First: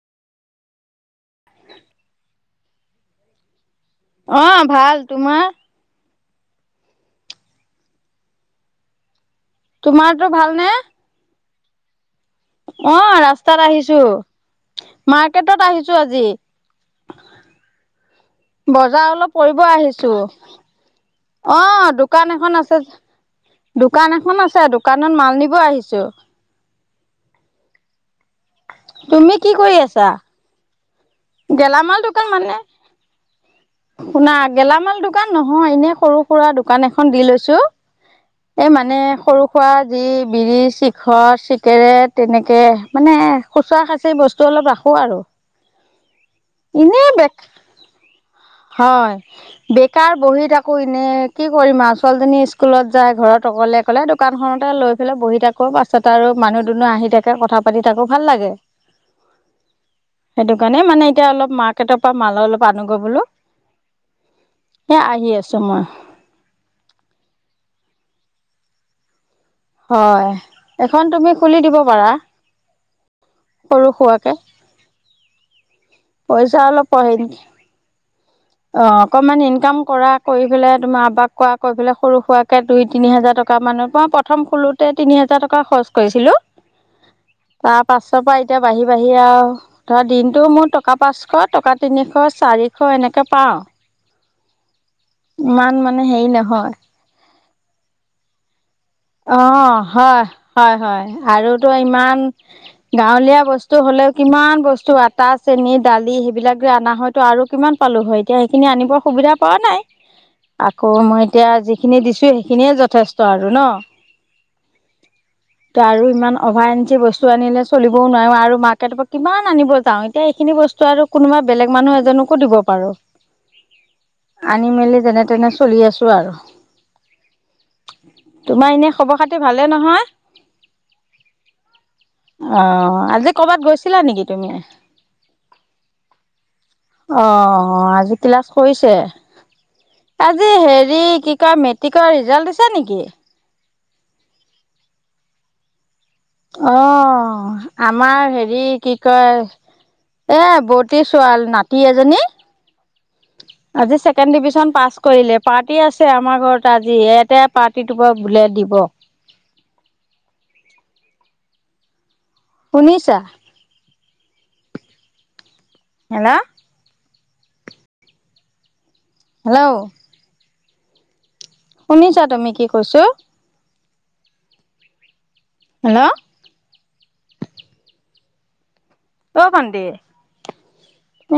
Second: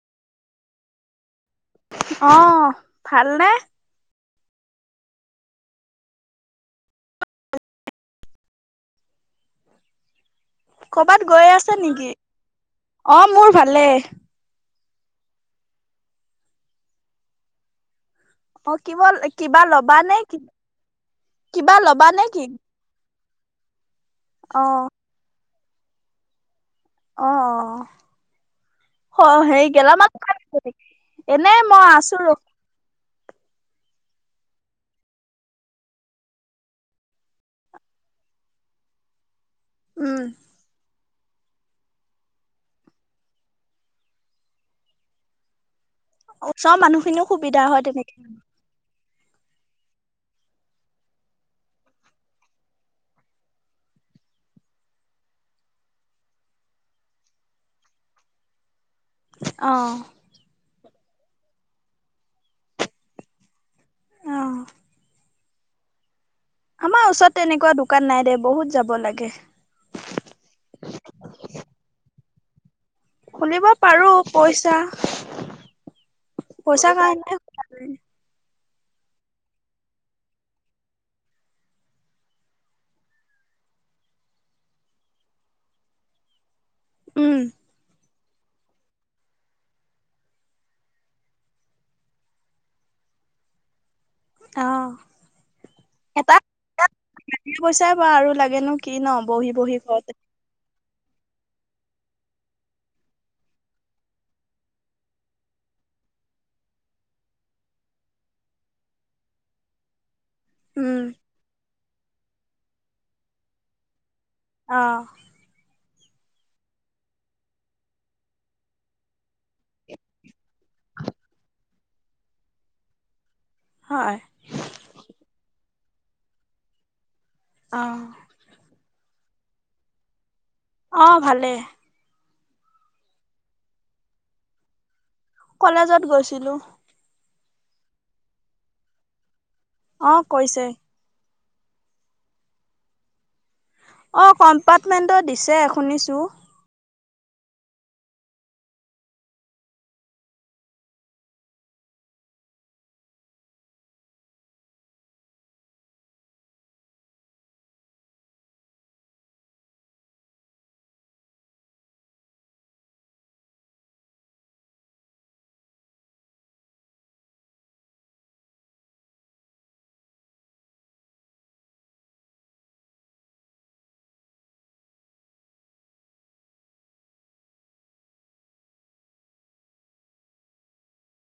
অঁহ ভালনে? অঁ ভাল তোমাৰ? তোমাৰটো ভালনে? ক'বাত গৈ আছে নেকি? অঁ অ মোৰ ৰাস্তাত ভালে আহিছো, মাৰ্কেটত আহিছো আজি। অ বজাৰ কিবা অলপ পৰিব কিবা ল'বা আহিছো, নে কি কিবা অঁ ল'বা নে দোকান কি এখন আছে দোকান এখন আছে, অ দোকানত মাল নিব আহিছো। অঁ হ তুমি কি হেৰি কৰি আছা? গেলামাত নেকি? এনেই মই গেলামাল আছো দোকান ৰ মানে [inaudible] শুনা গেলামাল দোকান নহয়, এনেই সৰু সুৰা দোকান এখন দি লৈছো। এই মানে সৰু সোৱা যি উম বিৰি চি ধৰ চিগেৰেট, এনেকে মানে খুচুৰা খাঁচৰি বস্তু অলপ ৰাখোঁ আৰু। ওচৰ এনেই মানুহখিনিও বেক সুবিধা হয় তেনেকে। হয়। বেকাৰ বহি থাকো এনেই কি কৰিম আও ছোৱালীজনী স্কুলত যায়, ঘৰত অকলে অকলে দো দোকান খনতে লৈ পেলাই বহি থাকো, পাছত আৰু মানুহ-দুনুহ আহি থাকে, কথা পাতি থাকো, ভাল লাগে। অঁহ কাণে মানে এতিয়া অলপ মাৰ্কেটৰ পৰা মাল অলপ আনোগৈ বোলো। অ এ, আহি আছোঁ মই। আমাৰ ওচৰত তেনেকুৱা দোকান নাই দে, বহুত যাব লাগে। হয়, এখন তুমি খুলি দিব পাৰা। খুলিব সৰু পাৰোঁ, সুৰাকে পইচা পইচা অলপ পোহেন অ', অকণমান ইনকাম কৰা, কৰি পেলাই তোমাৰ আবাক কোৱা, কৈ পেলাই সৰু-সুৰাকে দুই তিনি হাজাৰ টকা মানত মই প্ৰথম খোঁলোতে তিনি হাজাৰ টকা খৰচ কৰিছিলোঁ। উম। তাৰ পাছ পা এতিয়া বাঢ়ি বাঢ়ি আও ধৰা, দিনটো মোৰ টকা পাঁচশ, টকা তিনিশ, চাৰিশ এনেক কে পাওঁ। অ ইমান মানে হেই নহয়। [unintelligible] যি পইচাই বা আৰু লাগেনো কি ন'? অ বহি বহি ঘৰতে। হয় হয় হয়, আৰুতো ইমান গাঁৱলীয়া বস্তু হ'লেও কিমান বস্তু আটা, চেনি, দালি সেইবিলাক যে আনা হয়তু আৰু কিমান পালোঁ হয়, এতিয়া সেইখিনি আনিবৰ সুবিধা পোৱা নাই। [inaudible] আকৌ উম মই এতিয়া, যিখিনি দিছোঁ সেইখিনিয়ে যথেষ্ট আৰু ন'? অঁ। এতিয়া আৰু ইমান অভাৰেঞ্চি বস্তু আনিলে চলিবও নোৱাৰো আৰু মাৰ্কেটৰ পৰা কিমান আনিব যাওঁ, এতিয়া এইখিনি বস্তু আৰু কোনোবা বেলেগ মানুহ এজনকো দিব পাৰোঁ। হয়। আনি-মেলি যেনে তেনে চলি আছোঁ আৰু। অ'। তোমাৰ এনেই খবৰ-খাতি ভালেই নহয়? অ' ভালে। অ' আজি কৰ'বাত গৈছিলা নেকি তুমি? কলেজত গৈছিলোঁ। অ' আজি ক্লাছ কৰিছে? অ আজি কৈছে হেৰি কি কয়, মেট্ৰিকৰ ৰিজাল্ট দিছে নেকি? অ' কম্পাৰ্টমেণ্টৰ দিছে শুনিছোঁ। অ' আমাৰ হেৰি কি কয় এ বৌটিৰ ছোৱাল নাতি এজনী আজি ছেকেণ্ড ডিভিজন পাছ কৰিলে, পাৰ্টি আছে আমাৰ ঘৰত আজি। ইয়াতে পাৰ্টিটো [unintelligible] বোলে দিব। শুনিছা? হেল্ল'! হেল্ল'! শুনিছা তুমি কি কৈছোঁ? হেল্ল'! অ' ভন্টি।